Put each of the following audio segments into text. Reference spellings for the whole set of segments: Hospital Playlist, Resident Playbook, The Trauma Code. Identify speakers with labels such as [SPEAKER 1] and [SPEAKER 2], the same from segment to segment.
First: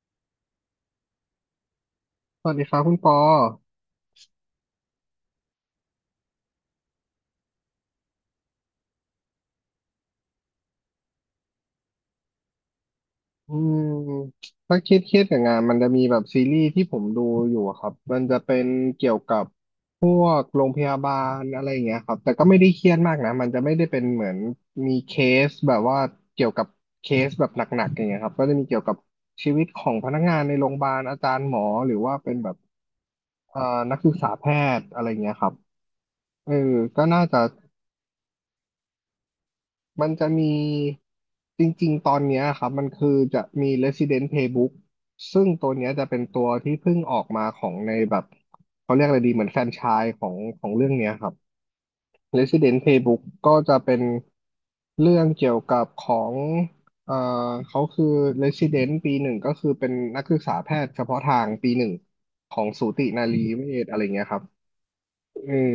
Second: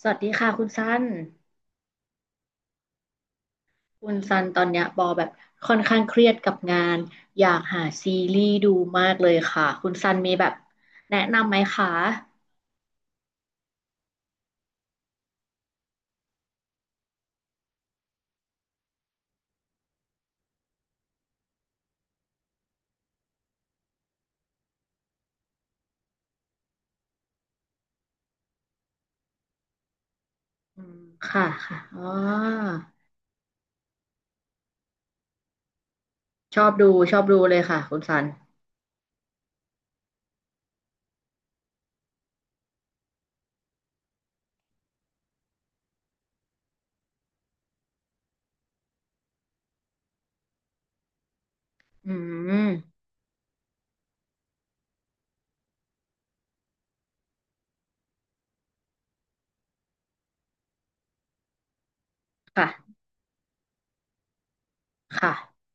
[SPEAKER 1] สวัสดีค่ะคุณซัน
[SPEAKER 2] สวัสดีครับคุณปอ
[SPEAKER 1] ตอนเนี้ยปอแบบค่อนข้างเครียดกับงานอยากหาซีรีส์ดูมากเลยค่ะคุณซันมีแบบแนะนำไหมคะ
[SPEAKER 2] อืมถ้าเครียดกับงานมันจะมีแบบซีรีส์ที่ผมดูอยู่อะครับมันจะเป็นเกี่ยวกับพวกโรงพยาบาลอะไรอย่างเงี้ยครับแต่ก็ไม่ได้เครียดมากนะมันจะไม่ได้เป็นเหมือนมีเคสแบบว่าเกี่ยวกับเคสแบบหนักๆอย่างเงี้ยครับก็จะมีเกี่ยวกับชีวิตของพนักงานในโรงพ
[SPEAKER 1] อื
[SPEAKER 2] ยาบา
[SPEAKER 1] ม
[SPEAKER 2] ลอาจาร
[SPEAKER 1] ค่ะ
[SPEAKER 2] ย์หมอ
[SPEAKER 1] ค่ะ
[SPEAKER 2] หรือ
[SPEAKER 1] อ๋อ
[SPEAKER 2] ว่าเป็นแบบเอ่อนักศึกษาแพทย์อะไรอย่างเงี้ยครับเออ
[SPEAKER 1] ชอบดู
[SPEAKER 2] ก็น่าจะ
[SPEAKER 1] เลยค่ะคุณซัน
[SPEAKER 2] มันจะมีจริงๆตอนเนี้ยครับมันคือจะมี Resident Playbook ซึ่งตัวเนี้ยจะเป็นตัวที่เพิ่งออกมาของในแบบเขาเรียกอะไรดีเหมือนแฟรนไชส์ของเรื่องเนี้ยครับ
[SPEAKER 1] อืม
[SPEAKER 2] Resident Playbook ก็จะเป็นเรื่องเกี่ยวกับของเอ่อเขาคือ Resident ปีหนึ่งก็คือเป็นนักศึกษาแพทย์เฉพาะทางปีหนึ่งขอ
[SPEAKER 1] ค่ะ
[SPEAKER 2] งสูตินารีเวชอะไรเงี้ยครับ
[SPEAKER 1] ค่ะ
[SPEAKER 2] เออ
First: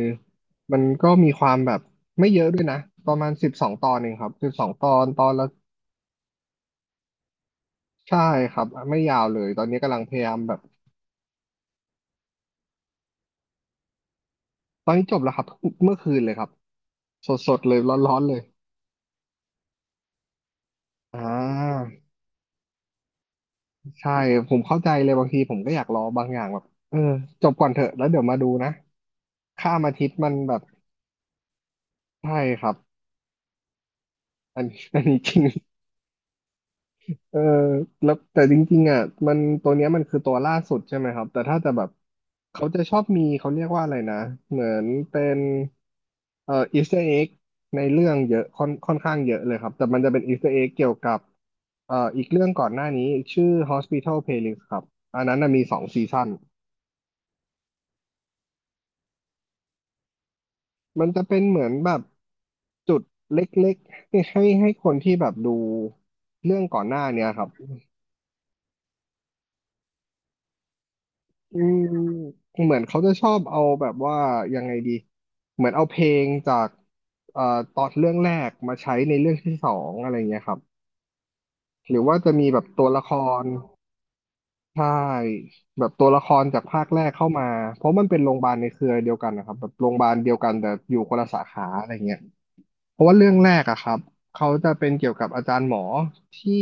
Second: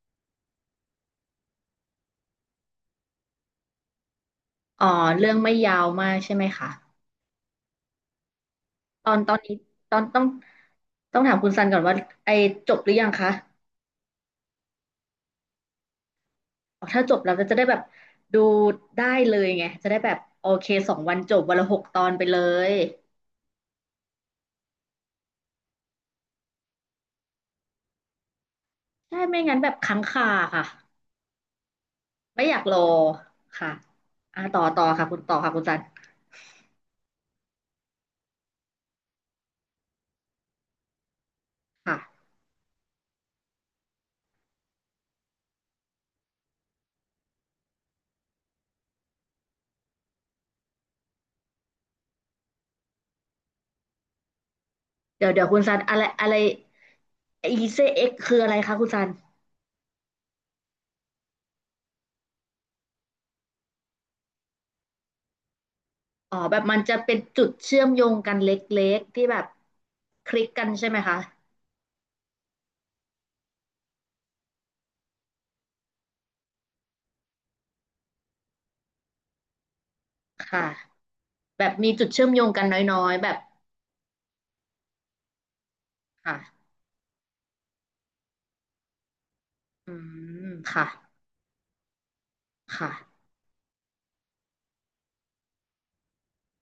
[SPEAKER 2] มันก็มีความแบบไม่เยอะด้วยนะประมาณสิบสองตอนเองครับสิบสอง
[SPEAKER 1] อ๋อ
[SPEAKER 2] ตอนต
[SPEAKER 1] เรื่
[SPEAKER 2] อน
[SPEAKER 1] อง
[SPEAKER 2] ละ
[SPEAKER 1] ไม่ยาวมากใช่ไหมคะ
[SPEAKER 2] ใช่ครับ ไม่
[SPEAKER 1] ตอ
[SPEAKER 2] ยา
[SPEAKER 1] น
[SPEAKER 2] ว
[SPEAKER 1] ตอ
[SPEAKER 2] เล
[SPEAKER 1] น
[SPEAKER 2] ย
[SPEAKER 1] นี้
[SPEAKER 2] ตอนนี้
[SPEAKER 1] ต
[SPEAKER 2] กำ
[SPEAKER 1] อ
[SPEAKER 2] ลั
[SPEAKER 1] น
[SPEAKER 2] งพ
[SPEAKER 1] ต้อง
[SPEAKER 2] ยายามแบบ
[SPEAKER 1] ต้องถามคุณซันก่อนว่าไอจบหรือยังคะ
[SPEAKER 2] ตอนนี้จบแล้วครับเมื่อคืนเลยครับ
[SPEAKER 1] ถ้าจบเราก็
[SPEAKER 2] ส
[SPEAKER 1] จะ
[SPEAKER 2] ด
[SPEAKER 1] ได้
[SPEAKER 2] ๆเล
[SPEAKER 1] แบ
[SPEAKER 2] ย
[SPEAKER 1] บ
[SPEAKER 2] ร้อนๆเล
[SPEAKER 1] ดู
[SPEAKER 2] ย
[SPEAKER 1] ได้เลยไงจะได้แบบโอเคสองวัน
[SPEAKER 2] อ่
[SPEAKER 1] จบวันละหกตอ
[SPEAKER 2] า
[SPEAKER 1] นไปเลย
[SPEAKER 2] ใช่ผมเข้าใจเลยบางทีผมก็อยากรอบางอย่างแบบเออจบก่อนเถอะแล้วเดี๋ยวมาดูนะ
[SPEAKER 1] ใช่ไม่งั้นแบ
[SPEAKER 2] ข้า
[SPEAKER 1] บ
[SPEAKER 2] มอา
[SPEAKER 1] ค้าง
[SPEAKER 2] ทิตย์
[SPEAKER 1] คา
[SPEAKER 2] มันแบบ
[SPEAKER 1] ค่ะ
[SPEAKER 2] ใช่
[SPEAKER 1] ไม่อยาก
[SPEAKER 2] ครั
[SPEAKER 1] ร
[SPEAKER 2] บ
[SPEAKER 1] อค่ะอ่ะต่อ
[SPEAKER 2] อันนี้
[SPEAKER 1] ต่อ
[SPEAKER 2] อัน
[SPEAKER 1] ค่ะคุ
[SPEAKER 2] นี้
[SPEAKER 1] ณ
[SPEAKER 2] จ
[SPEAKER 1] ต่อ
[SPEAKER 2] ริง
[SPEAKER 1] ค่ะคุณซัน
[SPEAKER 2] เออแล้วแต่จริงๆอ่ะมันตัวเนี้ยมันคือตัวล่าสุดใช่ไหมครับแต่ถ้าจะแบบ
[SPEAKER 1] ค่ะ
[SPEAKER 2] เขาจะชอบมีเขาเรียกว่าอะไรนะเหมือนเป็นอีสเตอร์เอ็กในเรื่องเยอะค่อนข้างเยอะเลยครับแต่มันจะเป็นอีสเตอร์เอ็กเกี่ยวกับอีกเรื่องก่อนหน้านี้ชื่อ Hospital Playlist ครับอัน
[SPEAKER 1] เดี๋ยว
[SPEAKER 2] นั้น
[SPEAKER 1] เดี๋ยว
[SPEAKER 2] น่ะ
[SPEAKER 1] คุ
[SPEAKER 2] มี
[SPEAKER 1] ณซั
[SPEAKER 2] สอ
[SPEAKER 1] น
[SPEAKER 2] ง
[SPEAKER 1] อะไร
[SPEAKER 2] ซีซั่
[SPEAKER 1] อะ
[SPEAKER 2] น
[SPEAKER 1] ไรอีเซเอ็กคืออะไรคะคุณซัน
[SPEAKER 2] มันจะเป็นเหมือนแบบจุดเล็กๆให้คนที่แบบดู
[SPEAKER 1] อ๋อแบ
[SPEAKER 2] เรื่อ
[SPEAKER 1] บ
[SPEAKER 2] ง
[SPEAKER 1] มั
[SPEAKER 2] ก่
[SPEAKER 1] น
[SPEAKER 2] อนห
[SPEAKER 1] จะ
[SPEAKER 2] น้า
[SPEAKER 1] เป็น
[SPEAKER 2] เนี้ยค
[SPEAKER 1] จุ
[SPEAKER 2] รับ
[SPEAKER 1] ดเชื่อมโยงกันเล็กๆที่แบบคลิกกันใช่ไหมคะ
[SPEAKER 2] อืมเหมือนเขาจะชอบเอาแบบว่ายังไงดีเหมือนเอาเพลงจากเอ่อตอนเรื่องแรกมาใช้ในเรื่องที่สองอะไรเงี้ยครับ
[SPEAKER 1] ค่ะแบบมี
[SPEAKER 2] หรือ
[SPEAKER 1] จุด
[SPEAKER 2] ว่า
[SPEAKER 1] เชื่อ
[SPEAKER 2] จะ
[SPEAKER 1] มโย
[SPEAKER 2] มี
[SPEAKER 1] ง
[SPEAKER 2] แบ
[SPEAKER 1] กัน
[SPEAKER 2] บตัว
[SPEAKER 1] น้
[SPEAKER 2] ละ
[SPEAKER 1] อ
[SPEAKER 2] ค
[SPEAKER 1] ยๆแบบ
[SPEAKER 2] รใช่แบบตัวละครจาก
[SPEAKER 1] ค่ะ
[SPEAKER 2] ภาคแรกเข้ามาเพราะมันเป็นโรงพยาบาลในเครือเดียวกันนะครับแบบโร
[SPEAKER 1] อื
[SPEAKER 2] งพยาบาลเดียวกั
[SPEAKER 1] ม
[SPEAKER 2] นแต่
[SPEAKER 1] ค่ะ
[SPEAKER 2] อยู่คนละสาขาอะไรเงี้ย
[SPEAKER 1] ค่ะ
[SPEAKER 2] เพราะว่าเรื่องแรกอะครับ เขาจะเป็นเกี่ยวกับอาจารย์หมอที่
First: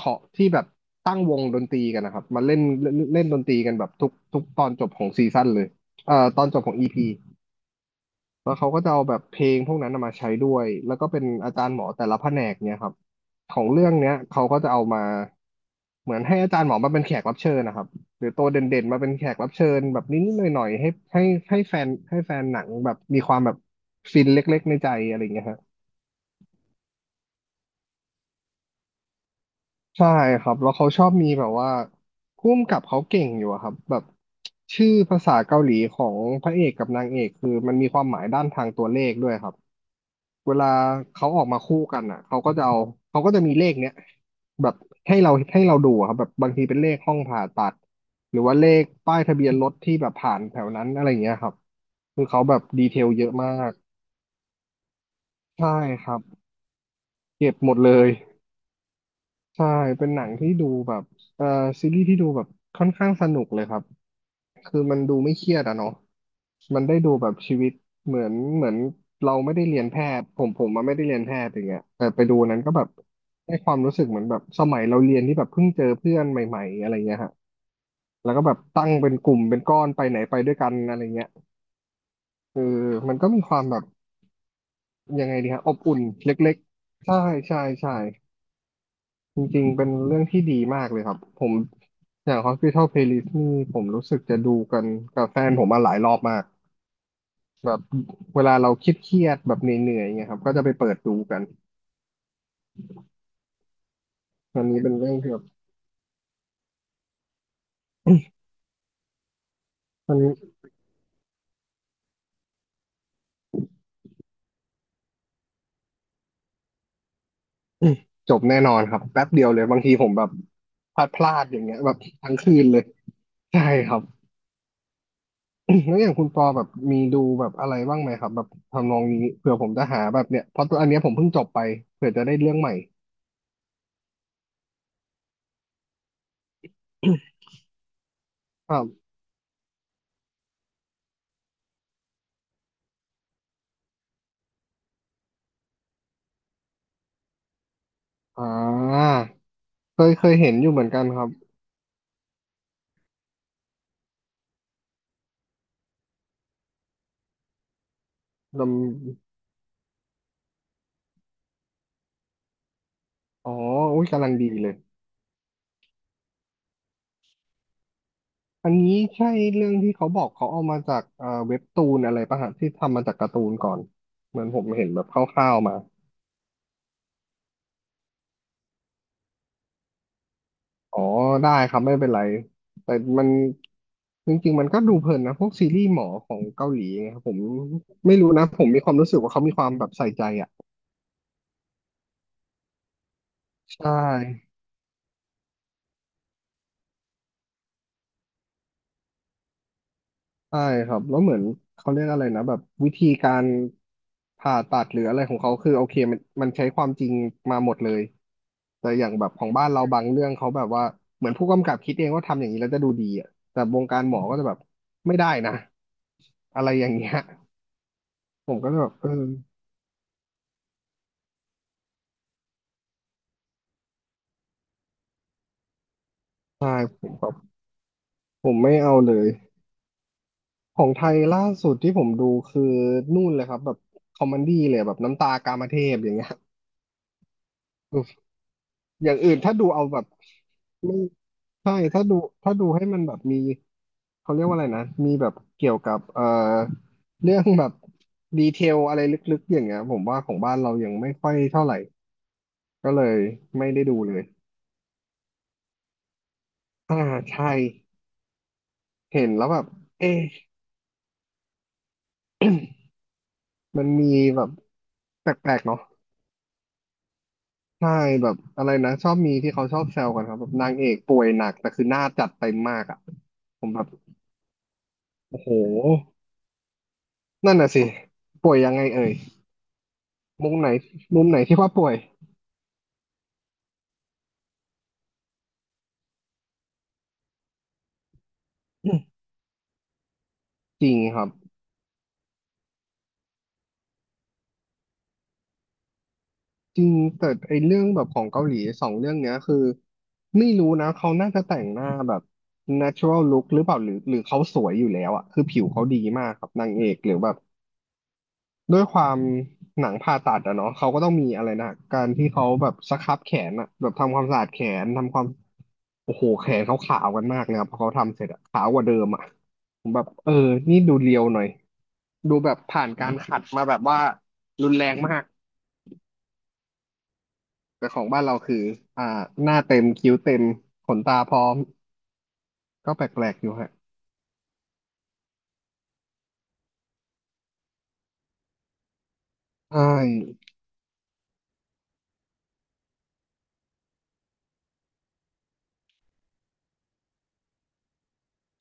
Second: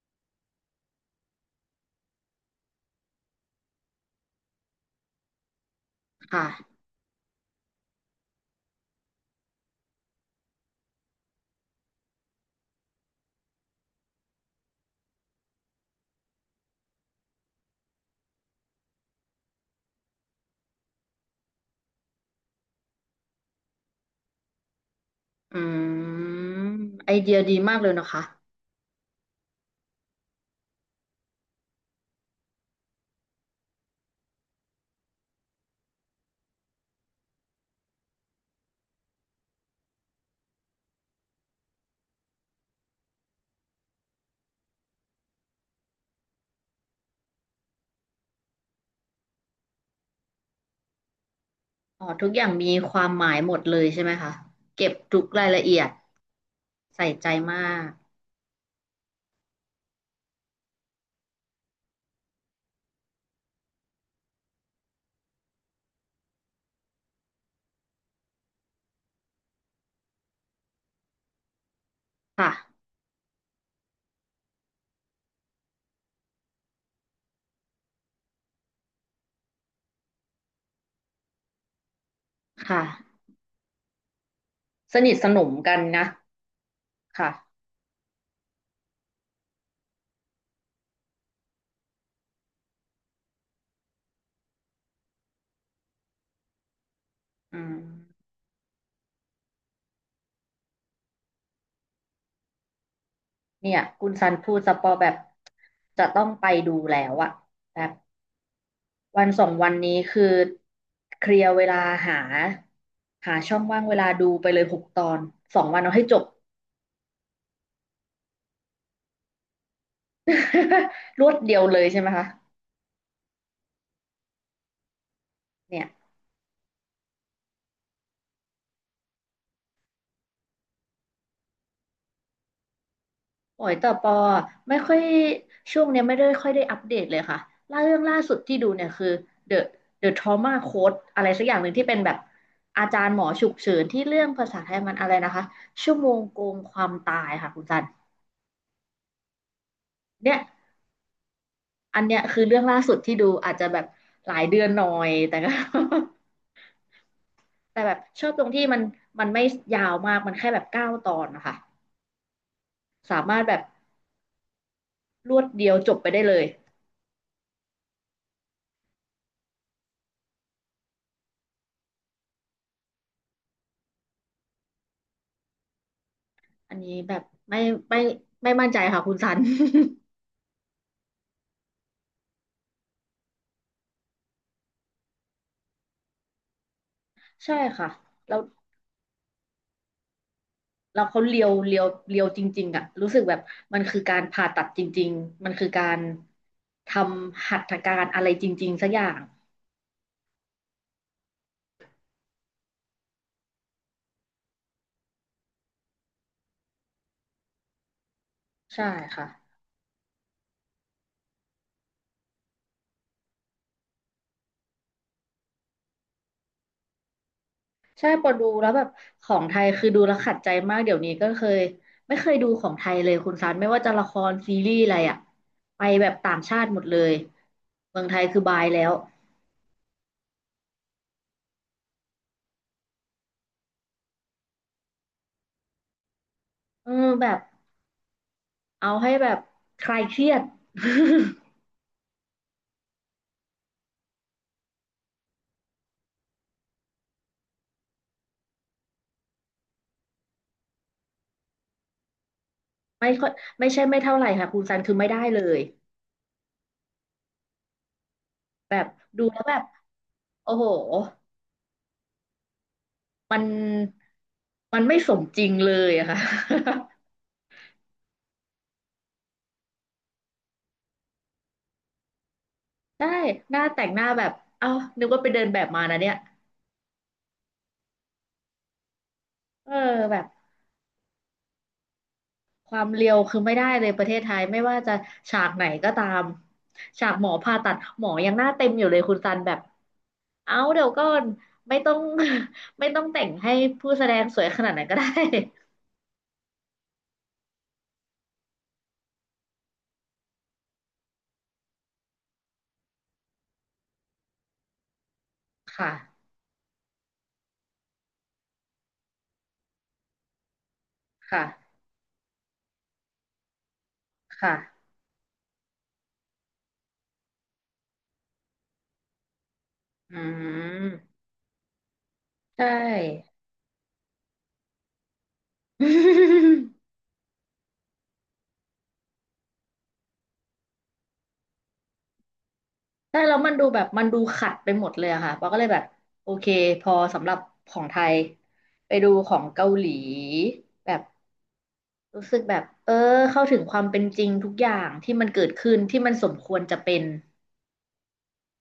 [SPEAKER 2] ขอที่แบบตั้งวงดนตรีกันนะครับ มาเล่นเล่นเล่นดนตรีกันแบบทุกตอนจบของซีซั่นเลยต
[SPEAKER 1] ค่ะ
[SPEAKER 2] อนจบของอีพีแล้วเขาก็จะเอาแบบเพลงพวกนั้นน่ะมาใช้ด้วย แล้วก็เป็นอาจารย์หมอแต่ละแผนกเนี่ยครับของเรื่องเนี้ยเขาก็จะเอามาเหมือนให้อาจารย์หมอมาเป็นแขกรับเชิญนะครับหรือตัวเด่นๆมาเป็นแขกรับเชิญแบบนิดๆหน่อยๆให้ให้แฟนหนังแบบมีความแบบฟินเล็กๆในใจอะไรอย่างเงี้ยค
[SPEAKER 1] อื
[SPEAKER 2] รับ
[SPEAKER 1] มไอเดียดีมากเลยนะคะ
[SPEAKER 2] ใช่ครับแล้วเขาชอบมีแบบว่าผู้กำกับเขาเก่งอยู่อะครับแบบชื่อภาษาเกาหลีของพระเอกกับนางเอกคือมันมีความหมายด้านทางตัวเลขด้วยครับเวลาเขาออกมาคู่กันอ่ะเขาก็จะเอาเขาก็จะมีเลขเนี้ยแบบให้เราดูอะครับแบบบางทีเป็นเลขห้องผ่าตัดหรือว่าเลขป้ายทะเบียนรถที่แบบผ่านแถวนั้นอะไรอย่างเงี้ยครับ
[SPEAKER 1] อ๋อ
[SPEAKER 2] คือ
[SPEAKER 1] ทุกอ
[SPEAKER 2] เขา
[SPEAKER 1] ย่าง
[SPEAKER 2] แบบ
[SPEAKER 1] มี
[SPEAKER 2] ดี
[SPEAKER 1] ค
[SPEAKER 2] เท
[SPEAKER 1] วา
[SPEAKER 2] ล
[SPEAKER 1] ม
[SPEAKER 2] เย
[SPEAKER 1] ห
[SPEAKER 2] อะ
[SPEAKER 1] มาย
[SPEAKER 2] มา
[SPEAKER 1] หมด
[SPEAKER 2] ก
[SPEAKER 1] เลยใช่ไหมคะเก็บทุกรายละ
[SPEAKER 2] ใช่
[SPEAKER 1] เอียด
[SPEAKER 2] ครับ
[SPEAKER 1] ใส่ใจ
[SPEAKER 2] เก็บ
[SPEAKER 1] มา
[SPEAKER 2] หมด
[SPEAKER 1] ก
[SPEAKER 2] เลย ใช่เป็นหนังที่ดูแบบเอ่อซีรีส์ที่ดูแบบค่อนข้างสนุกเลยครับคือมันดูไม่เครียดอะเนาะมันได้ดูแบบชีวิตเหมือนเราไม่ได้เรียนแพทย์ผมมาไม่ได้เรียนแพทย์อย่างเงี้ยแต่ไปดูนั้นก็แบ
[SPEAKER 1] ค่ะ
[SPEAKER 2] บให้ความรู้สึกเหมือนแบบสมัยเราเรียนที่แบบเพิ่งเจอเพื่อนใหม่ๆอะไรเงี้ยฮะแล้วก็แบบตั้งเป็นกลุ่มเป็นก้อนไปไหนไปด้วยกันอะไรเงี้ยคือ
[SPEAKER 1] ค่ะ
[SPEAKER 2] มันก็มีความแบบ
[SPEAKER 1] สนิท
[SPEAKER 2] ยั
[SPEAKER 1] ส
[SPEAKER 2] งไง
[SPEAKER 1] น
[SPEAKER 2] ดี
[SPEAKER 1] ม
[SPEAKER 2] ฮะอ
[SPEAKER 1] กั
[SPEAKER 2] บ
[SPEAKER 1] น
[SPEAKER 2] อุ่น
[SPEAKER 1] นะ
[SPEAKER 2] เล็กๆใช่
[SPEAKER 1] ค่ะ
[SPEAKER 2] ใช่ใช่ จริงๆเป็นเรื่องที่ดีมากเลยครับผมอย่าง Hospital Playlist นี่ผมรู้สึกจะดูกันกับแฟนผมมาหลายรอบมาก
[SPEAKER 1] อื
[SPEAKER 2] แบ
[SPEAKER 1] ม
[SPEAKER 2] บเวลาเราคิดเครียดๆแบบเหนื่อยๆเงี้ยครับก็จะไปเปิดดูกัน
[SPEAKER 1] เนี่ยคุณซันพูด
[SPEAKER 2] อัน
[SPEAKER 1] ส
[SPEAKER 2] นี้
[SPEAKER 1] ปอ
[SPEAKER 2] เป็น
[SPEAKER 1] แบ
[SPEAKER 2] เรื่อ
[SPEAKER 1] บ
[SPEAKER 2] งที่แบบ
[SPEAKER 1] จะต้องไปดูแล้วอะแบบวันสองวันนี้
[SPEAKER 2] มัน
[SPEAKER 1] คือเคลียร์เวลาหาหาช่องว่างเวลาดูไปเลยหกตอนสองวันเอาให้จบ
[SPEAKER 2] จบแน่นอนครับแป๊บเดียวเลยบางทีผมแบบพลาดพ
[SPEAKER 1] รว
[SPEAKER 2] ลา
[SPEAKER 1] ด
[SPEAKER 2] ด
[SPEAKER 1] เดี
[SPEAKER 2] อ
[SPEAKER 1] ย
[SPEAKER 2] ย่า
[SPEAKER 1] ว
[SPEAKER 2] งเงี้
[SPEAKER 1] เล
[SPEAKER 2] ย
[SPEAKER 1] ย
[SPEAKER 2] แบบ
[SPEAKER 1] ใช่ไหมคะ
[SPEAKER 2] ทั้งคืนเลยใช่ครับ
[SPEAKER 1] เนี่ย
[SPEAKER 2] แล้วอย่างคุณปอแบบมีดูแบบอะไรบ้างไหมครับแบบทำนองนี้เผื่อผมจะหาแบบเนี้ยเพราะตัวอันเนี้ยผมเพิ่งจบไปเผื่อจะได้เรื่องใหม่
[SPEAKER 1] โอ้ยแต่ปอไม่ค่อยช่วงเนี้ยไม่ได้ค่อยได้อัปเดตเลยค่ะล่าเรื่องล่าสุดที่ดู
[SPEAKER 2] ครั
[SPEAKER 1] เนี่ยคื
[SPEAKER 2] บ
[SPEAKER 1] อ The The Trauma Code อะไรสักอย่างหนึ่งที่เป็นแบบอาจารย์หมอฉุกเฉินที่เรื่องภาษาไทยมันอะไรนะคะชั่วโมงโกงความตายค่ะคุณจัน
[SPEAKER 2] อ่า เคยเค
[SPEAKER 1] เนี่
[SPEAKER 2] ย
[SPEAKER 1] ย
[SPEAKER 2] เห็นอยู่เหมือนกันครับ
[SPEAKER 1] อันเนี้ยคือเรื่องล่าสุดที่ดูอาจจะแบบหลายเดือนหน่อยแต่ก็ แต่แบบชอบตรงที่
[SPEAKER 2] ลำ
[SPEAKER 1] มันมันไม่ยาวมากมันแค่แบบ9 ตอนนะคะสามารถ
[SPEAKER 2] อ๋อ
[SPEAKER 1] แบบ
[SPEAKER 2] อุ้ยกำลังดีเลย
[SPEAKER 1] รวดเดียวจบไปได้เลย
[SPEAKER 2] อันนี้ใช่เรื่องที่เขาบอกเขาเอามาจากเว็บตูนอะไรปะฮะที่ทำมาจากการ์ตูนก่อน เหมือนผมเห็นแบบคร่าวๆมา
[SPEAKER 1] อันนี้แบบไม่ไม่ไม่มั่นใจค่ะคุณซัน
[SPEAKER 2] อ๋อ ได้ครับไม่เป็นไร แต่มันจริงๆมันดูเพลินนะพวกซีรีส์หมอของเกาหลีไงครับผม
[SPEAKER 1] ใช่ค่ะ
[SPEAKER 2] ไม่รู้
[SPEAKER 1] แล้ว
[SPEAKER 2] นะผมมีความรู้สึกว่าเขามีความแบบใส่ใจอ่ะ
[SPEAKER 1] เราเขาเลียวจริงๆอะรู้สึกแบบมัน
[SPEAKER 2] ใช่
[SPEAKER 1] คือการผ่าตัดจริงๆมันคือการทำหัตถการอะไรจริงๆสักอย่าง
[SPEAKER 2] ใช่ครับแล้วเหมือนเขาเรียกอะไรนะแบบวิธีการผ่าตัดหรืออะไรของเขาคือโอเคมันใช้ความจริงมาหมดเลย
[SPEAKER 1] ใช่
[SPEAKER 2] แต่อย่าง
[SPEAKER 1] ค่ะ
[SPEAKER 2] แบบของบ้านเราบางเรื่องเขาแบบว่าเหมือนผู้กำกับคิดเองว่าทำอย่างนี้แล้วจะดูดีอ่ะแต่วงการหมอก็จะแบบไม่ได้นะอะไรอย่างเงี้ย
[SPEAKER 1] ใช่พอดู
[SPEAKER 2] ผม
[SPEAKER 1] แล้
[SPEAKER 2] ก็
[SPEAKER 1] ว
[SPEAKER 2] จะ
[SPEAKER 1] แบ
[SPEAKER 2] แบ
[SPEAKER 1] บ
[SPEAKER 2] บเออ
[SPEAKER 1] ของไทยคือดูแล้วขัดใจมากเดี๋ยวนี้ก็เคยไม่เคยดูของไทยเลยคุณซันไม่ว่าจะละครซีรีส์อะไรอะไปแบบต่างชา
[SPEAKER 2] ใช่
[SPEAKER 1] ติหมดเล
[SPEAKER 2] ผ
[SPEAKER 1] ย
[SPEAKER 2] มแบบ
[SPEAKER 1] เมืองไทยคือ
[SPEAKER 2] ผ
[SPEAKER 1] บา
[SPEAKER 2] ม
[SPEAKER 1] ย
[SPEAKER 2] ไม่
[SPEAKER 1] แล้ว
[SPEAKER 2] เอาเลยของไทยล่าสุดที่ผมดูคือนู่นเลยครับแบบคอมเมดี้เลยแบบน้ำตากามเทพอย่างเงี้ย
[SPEAKER 1] เออแบบเอา
[SPEAKER 2] อ
[SPEAKER 1] ให้
[SPEAKER 2] ย่าง
[SPEAKER 1] แบ
[SPEAKER 2] อื่น
[SPEAKER 1] บ
[SPEAKER 2] ถ้าดูเอา
[SPEAKER 1] คลา
[SPEAKER 2] แบ
[SPEAKER 1] ย
[SPEAKER 2] บ
[SPEAKER 1] เครียด
[SPEAKER 2] ไม่ ใช่ถ้าดูถ้าดูให้มันแบบมีเขาเรียกว่าอะไรนะมีแบบเกี่ยวกับเรื่องแบบดีเทลอะไรลึกๆอย่างเงี้ยผมว่าของบ้านเรายังไม่ค่อยเท่าไหร่ก็เล
[SPEAKER 1] ไม่
[SPEAKER 2] ย
[SPEAKER 1] ค่อยไม่
[SPEAKER 2] ไม่
[SPEAKER 1] ใช่
[SPEAKER 2] ได้
[SPEAKER 1] ไม่
[SPEAKER 2] ดูเล
[SPEAKER 1] เท่าไห
[SPEAKER 2] ย
[SPEAKER 1] ร่ค่ะคุณซันคือไม่ได้เลย
[SPEAKER 2] อ่าใช่
[SPEAKER 1] แบบดู
[SPEAKER 2] เห็น
[SPEAKER 1] แล้ว
[SPEAKER 2] แล้ว
[SPEAKER 1] แบ
[SPEAKER 2] แบ
[SPEAKER 1] บ
[SPEAKER 2] บเอ๊ะ
[SPEAKER 1] โอ้โหมัน
[SPEAKER 2] มันมีแบบ
[SPEAKER 1] มันไม่สม
[SPEAKER 2] แป
[SPEAKER 1] จริง
[SPEAKER 2] ลกๆ
[SPEAKER 1] เล
[SPEAKER 2] เนาะ
[SPEAKER 1] ยอะค่ะ
[SPEAKER 2] ใช่แบบอะไรนะชอบมีที่เขาชอบแซวกันครับแบบนางเอกป่วยหนักแต่คือหน้าจัดเต็มมาก อ่ะ
[SPEAKER 1] ได้หน้า
[SPEAKER 2] ผมแบ
[SPEAKER 1] แต่
[SPEAKER 2] บ
[SPEAKER 1] งหน้าแบบเอ้านึกว่าไป
[SPEAKER 2] โอ้
[SPEAKER 1] เดิน
[SPEAKER 2] โห
[SPEAKER 1] แบบมานะเนี่ย
[SPEAKER 2] นั่นน่ะสิป่วยยังไงเอ่ย
[SPEAKER 1] เออแบบ
[SPEAKER 2] มุมไหนมุมไหนที่ว่าป่วย
[SPEAKER 1] ความเรียวคือไม่ได้เลยประเทศไทยไม่ว่าจะฉากไหนก็ตามฉากหมอผ่าตัดหมอยังหน้าเต็มอยู่เลยคุณซันแบบเอ้า เดี๋
[SPEAKER 2] จ
[SPEAKER 1] ยว
[SPEAKER 2] ริง
[SPEAKER 1] ก่อ
[SPEAKER 2] ค
[SPEAKER 1] น
[SPEAKER 2] รับ
[SPEAKER 1] ไม่ต้อง ไม่ต้องแต่งให้ผู้แสดงสวยขนาดนั้นก็ได้
[SPEAKER 2] จริงแต่ไอเรื่องแบบของเกาหลีสองเรื่องเนี้ยคือไม่รู้นะเขาน่าจะแต่งหน้าแบบ natural look หรือเปล่าหรือเขาสวยอยู่แล้วอะคือผิว เขา
[SPEAKER 1] ค่ะ
[SPEAKER 2] ดีมากครับนางเอกหรือแบบด้วยความหนังผ่าตัดอะเนาะเขาก็ต้องมีอะไรนะ
[SPEAKER 1] ค่ะ
[SPEAKER 2] การที่เขาแบบสครับแขนอะแบบทำความสะอาดแข
[SPEAKER 1] ค่ะ
[SPEAKER 2] นทำความโอ้โหแขนเขาขาวกันมากนะครับพอเขาทำเสร็จอะขาวกว่าเดิมอะผมแบบ
[SPEAKER 1] อื
[SPEAKER 2] เออนี่ดูเรี
[SPEAKER 1] ม
[SPEAKER 2] ยวหน่อย ดูแบบ
[SPEAKER 1] ใช
[SPEAKER 2] ผ่านการ
[SPEAKER 1] ่
[SPEAKER 2] ขัดมาแบบว่ารุนแรงมาก แต่ของบ้านเราคืออ่าหน้าเต็มคิ้วเต็มขนตาพร้อมก็แป
[SPEAKER 1] ใช่
[SPEAKER 2] ล
[SPEAKER 1] แล้
[SPEAKER 2] ก
[SPEAKER 1] ว
[SPEAKER 2] ๆอ
[SPEAKER 1] มั
[SPEAKER 2] ยู่
[SPEAKER 1] นดู
[SPEAKER 2] ฮะ
[SPEAKER 1] แบบมันดูขัดไปหมดเลยอะค่ะเราก็เลยแบบโอเคพอสำหรับของไทยไปดูของเกา
[SPEAKER 2] ใช่
[SPEAKER 1] หลีแบบรู้สึกแบบเออเข้าถึงความเป็นจริงทุกอย่างที่มันเกิดขึ้นที่มันสมควรจะเป็น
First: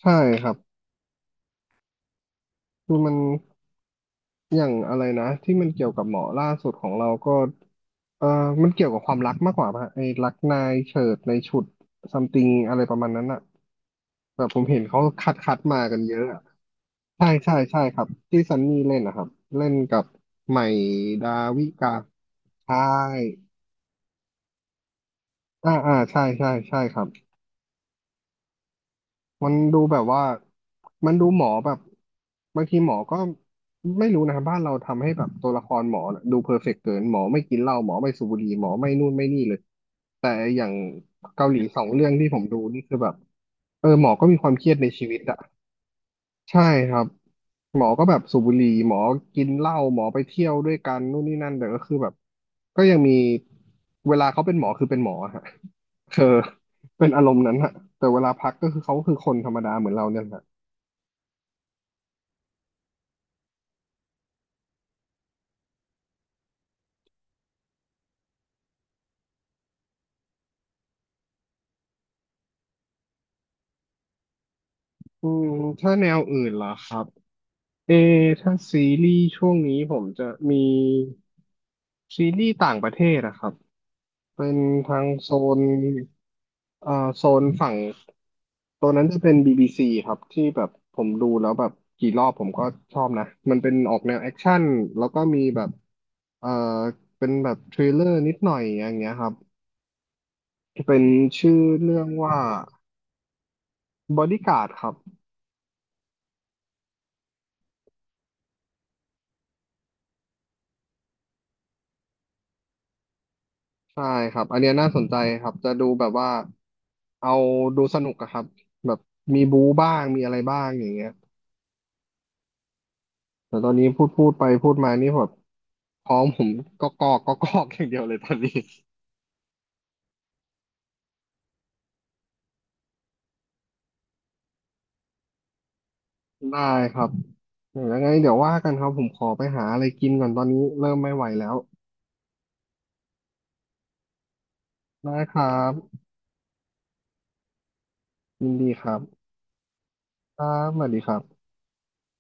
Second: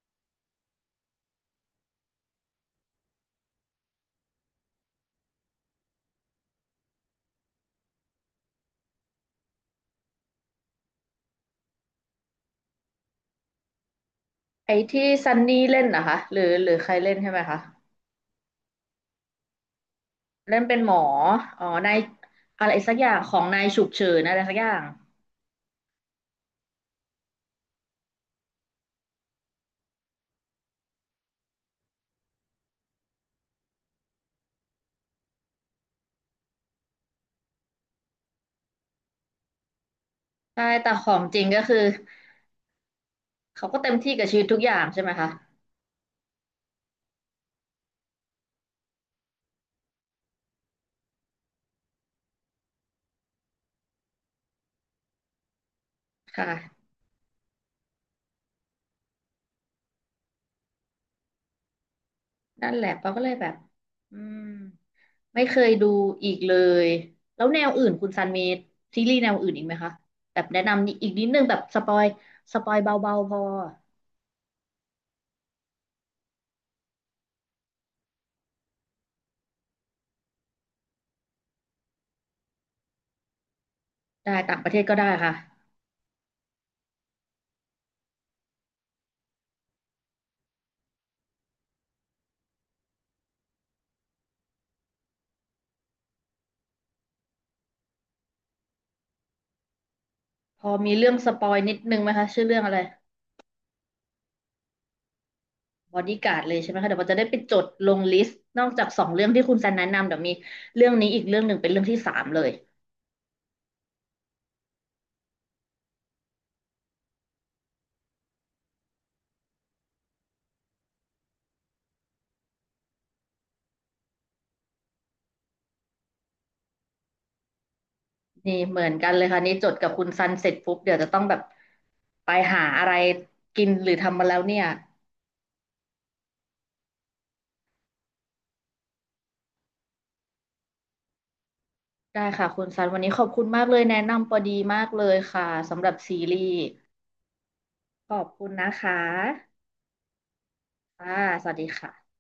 [SPEAKER 2] ใช่ครับคือมันอย่างอะไรนะที่มันเกี่ยวกับหมอล่าสุดของเราก็เออมันเกี่ยวกับความรักมากกว่าป่ะไอ้รักนายเฉิดนายฉุดซัมติงอะไรประมาณนั้นอะแบบผม
[SPEAKER 1] ไอ้
[SPEAKER 2] เห็นเขา
[SPEAKER 1] ที่
[SPEAKER 2] คั
[SPEAKER 1] ซั
[SPEAKER 2] ด
[SPEAKER 1] น
[SPEAKER 2] คัด
[SPEAKER 1] นี่เล่
[SPEAKER 2] มา
[SPEAKER 1] น
[SPEAKER 2] กัน
[SPEAKER 1] นะ
[SPEAKER 2] เย
[SPEAKER 1] คะ
[SPEAKER 2] อะ
[SPEAKER 1] หรื
[SPEAKER 2] อะ
[SPEAKER 1] อหรือใครเล่น
[SPEAKER 2] ใช่
[SPEAKER 1] ใช่ไหม
[SPEAKER 2] ใช่
[SPEAKER 1] คะ
[SPEAKER 2] ใช่ครับที่ซันนี่เล่นนะครับเล่นกับให
[SPEAKER 1] เล่
[SPEAKER 2] ม่
[SPEAKER 1] นเป็นหมอ
[SPEAKER 2] ดา
[SPEAKER 1] อ๋
[SPEAKER 2] วิ
[SPEAKER 1] อ
[SPEAKER 2] กา
[SPEAKER 1] นายอะไร
[SPEAKER 2] ใช่
[SPEAKER 1] สักอย่างของนายฉุกเฉินอะไรสักอย่าง
[SPEAKER 2] ใช่ครับมันดูแบบว่ามันดูหมอแบบบางทีหมอก็ไม่รู้นะครับบ้านเราทำให้แบบตัวละครหมอน่ะดูเพอร์เฟกต์เกินหมอไม่กินเหล้าหมอไม่สูบบุหรี่หมอไม่นู่นไม่นี่เลยแต่อ
[SPEAKER 1] ใช่
[SPEAKER 2] ย่าง
[SPEAKER 1] แต่ของจริง
[SPEAKER 2] เกาห
[SPEAKER 1] ก็
[SPEAKER 2] ลี
[SPEAKER 1] คือ
[SPEAKER 2] สองเรื่องที่ผมดูนี่คือแบบ
[SPEAKER 1] เขาก็
[SPEAKER 2] เออ
[SPEAKER 1] เต็ม
[SPEAKER 2] หม
[SPEAKER 1] ที่
[SPEAKER 2] อ
[SPEAKER 1] กั
[SPEAKER 2] ก็
[SPEAKER 1] บชี
[SPEAKER 2] มี
[SPEAKER 1] วิต
[SPEAKER 2] ความ
[SPEAKER 1] ทุก
[SPEAKER 2] เค
[SPEAKER 1] อ
[SPEAKER 2] รียด
[SPEAKER 1] ย่าง
[SPEAKER 2] ใน
[SPEAKER 1] ใช่
[SPEAKER 2] ชี
[SPEAKER 1] ไหม
[SPEAKER 2] วิต
[SPEAKER 1] คะ
[SPEAKER 2] อะ ใช่ครับหมอก็แบบสูบบุหรี่หมอกินเหล้าหมอไปเที่ยวด้วยกันนู่นนี่นั่นแต่ก็คือแบบก็ยังมีเวลาเขาเป็นหมอคือเป็นหมอฮะคือ
[SPEAKER 1] ค่ะ
[SPEAKER 2] เป็นอารมณ์นั้นฮะแต่เวลาพักก็คือเขาคือคนธรรมดาเหมือนเราเนี่ยฮะ
[SPEAKER 1] นั่นแหละเราก็เลยแบบอืม ไม่เคยดูอีกเลย แล้วแนวอื่นคุณซันมีซีรีส์แนวอื่นอีกไหมคะแบบแนะนำอีกนิดนึงแบบสปอยสปอยเบาๆพอ
[SPEAKER 2] อืมถ้าแนวอื่นเหรอครับเอถ้าซีรีส์ช่วงนี้ผมจะมีซีรีส์ต่างประเทศอะครับ
[SPEAKER 1] ได้
[SPEAKER 2] เป็
[SPEAKER 1] ต่า
[SPEAKER 2] น
[SPEAKER 1] งประเทศก็
[SPEAKER 2] ทา
[SPEAKER 1] ได้
[SPEAKER 2] งโซ
[SPEAKER 1] ค่ะ
[SPEAKER 2] นเอ่อโซนฝั่งตัวนั้นจะเป็น BBC ครับที่แบบผมดูแล้วแบบกี่รอบผมก็ชอบนะมันเป็นออกแนวแอคชั่นแล้วก็มีแบบเอ่อเป็นแบบทริลเลอร์นิดหน่อยอย่างเงี้ยครับ
[SPEAKER 1] พอมี
[SPEAKER 2] เป็น
[SPEAKER 1] เรื่องสปอย
[SPEAKER 2] ชื่อ
[SPEAKER 1] นิดนึ
[SPEAKER 2] เรื่
[SPEAKER 1] ง
[SPEAKER 2] อ
[SPEAKER 1] ไห
[SPEAKER 2] ง
[SPEAKER 1] มคะ
[SPEAKER 2] ว่า
[SPEAKER 1] ชื่อเรื่องอะไร
[SPEAKER 2] บอดี้การ์ดครับ
[SPEAKER 1] บอดี้การ์ดเลยใช่ไหมคะเดี๋ยวเราจะได้ไปจดลงลิสต์นอกจาก2 เรื่องที่คุณซันแนะนำเดี๋ยวมีเรื่องนี้อีกเรื่องหนึ่งเป็นเรื่องที่สามเลย
[SPEAKER 2] ใช่ครับอันเนี้ยน่าสนใจครับจะดูแบบว่าเอาดูสนุกอะครับแบบมีบู๊บ้างมีอะไรบ้างอย่างเงี้ยแต่ตอนนี้พูดไปพูดมานี่แบบ พร้อมผมก็กอกอย่างเดียวเลยตอนนี้
[SPEAKER 1] นี่เหมือนกันเลยค่ะนี่จดกับคุณซันเสร็จปุ๊บเดี๋ยวจะต้องแบบไปหาอะไรกินหรือทำมาแล้วเนี่ย
[SPEAKER 2] ได้ครับยังไงเดี๋ยวว่ากันครับผมขอไปหาอะไรกินก่อนตอนนี้เริ่มไม่ไหวแล้ว
[SPEAKER 1] ได้ค่ะคุณซันวันนี้ขอบคุณมากเลยแนะนำพอดีมากเลย
[SPEAKER 2] ได้ค
[SPEAKER 1] ค่ะ
[SPEAKER 2] รับ
[SPEAKER 1] สำหรับซีรีส์ขอบคุ
[SPEAKER 2] ยิ
[SPEAKER 1] ณ
[SPEAKER 2] น
[SPEAKER 1] นะ
[SPEAKER 2] ดีค
[SPEAKER 1] คะ
[SPEAKER 2] รับครับสวัสดีค
[SPEAKER 1] ค่ะ
[SPEAKER 2] รั
[SPEAKER 1] ส
[SPEAKER 2] บ
[SPEAKER 1] วัสดีค่ะ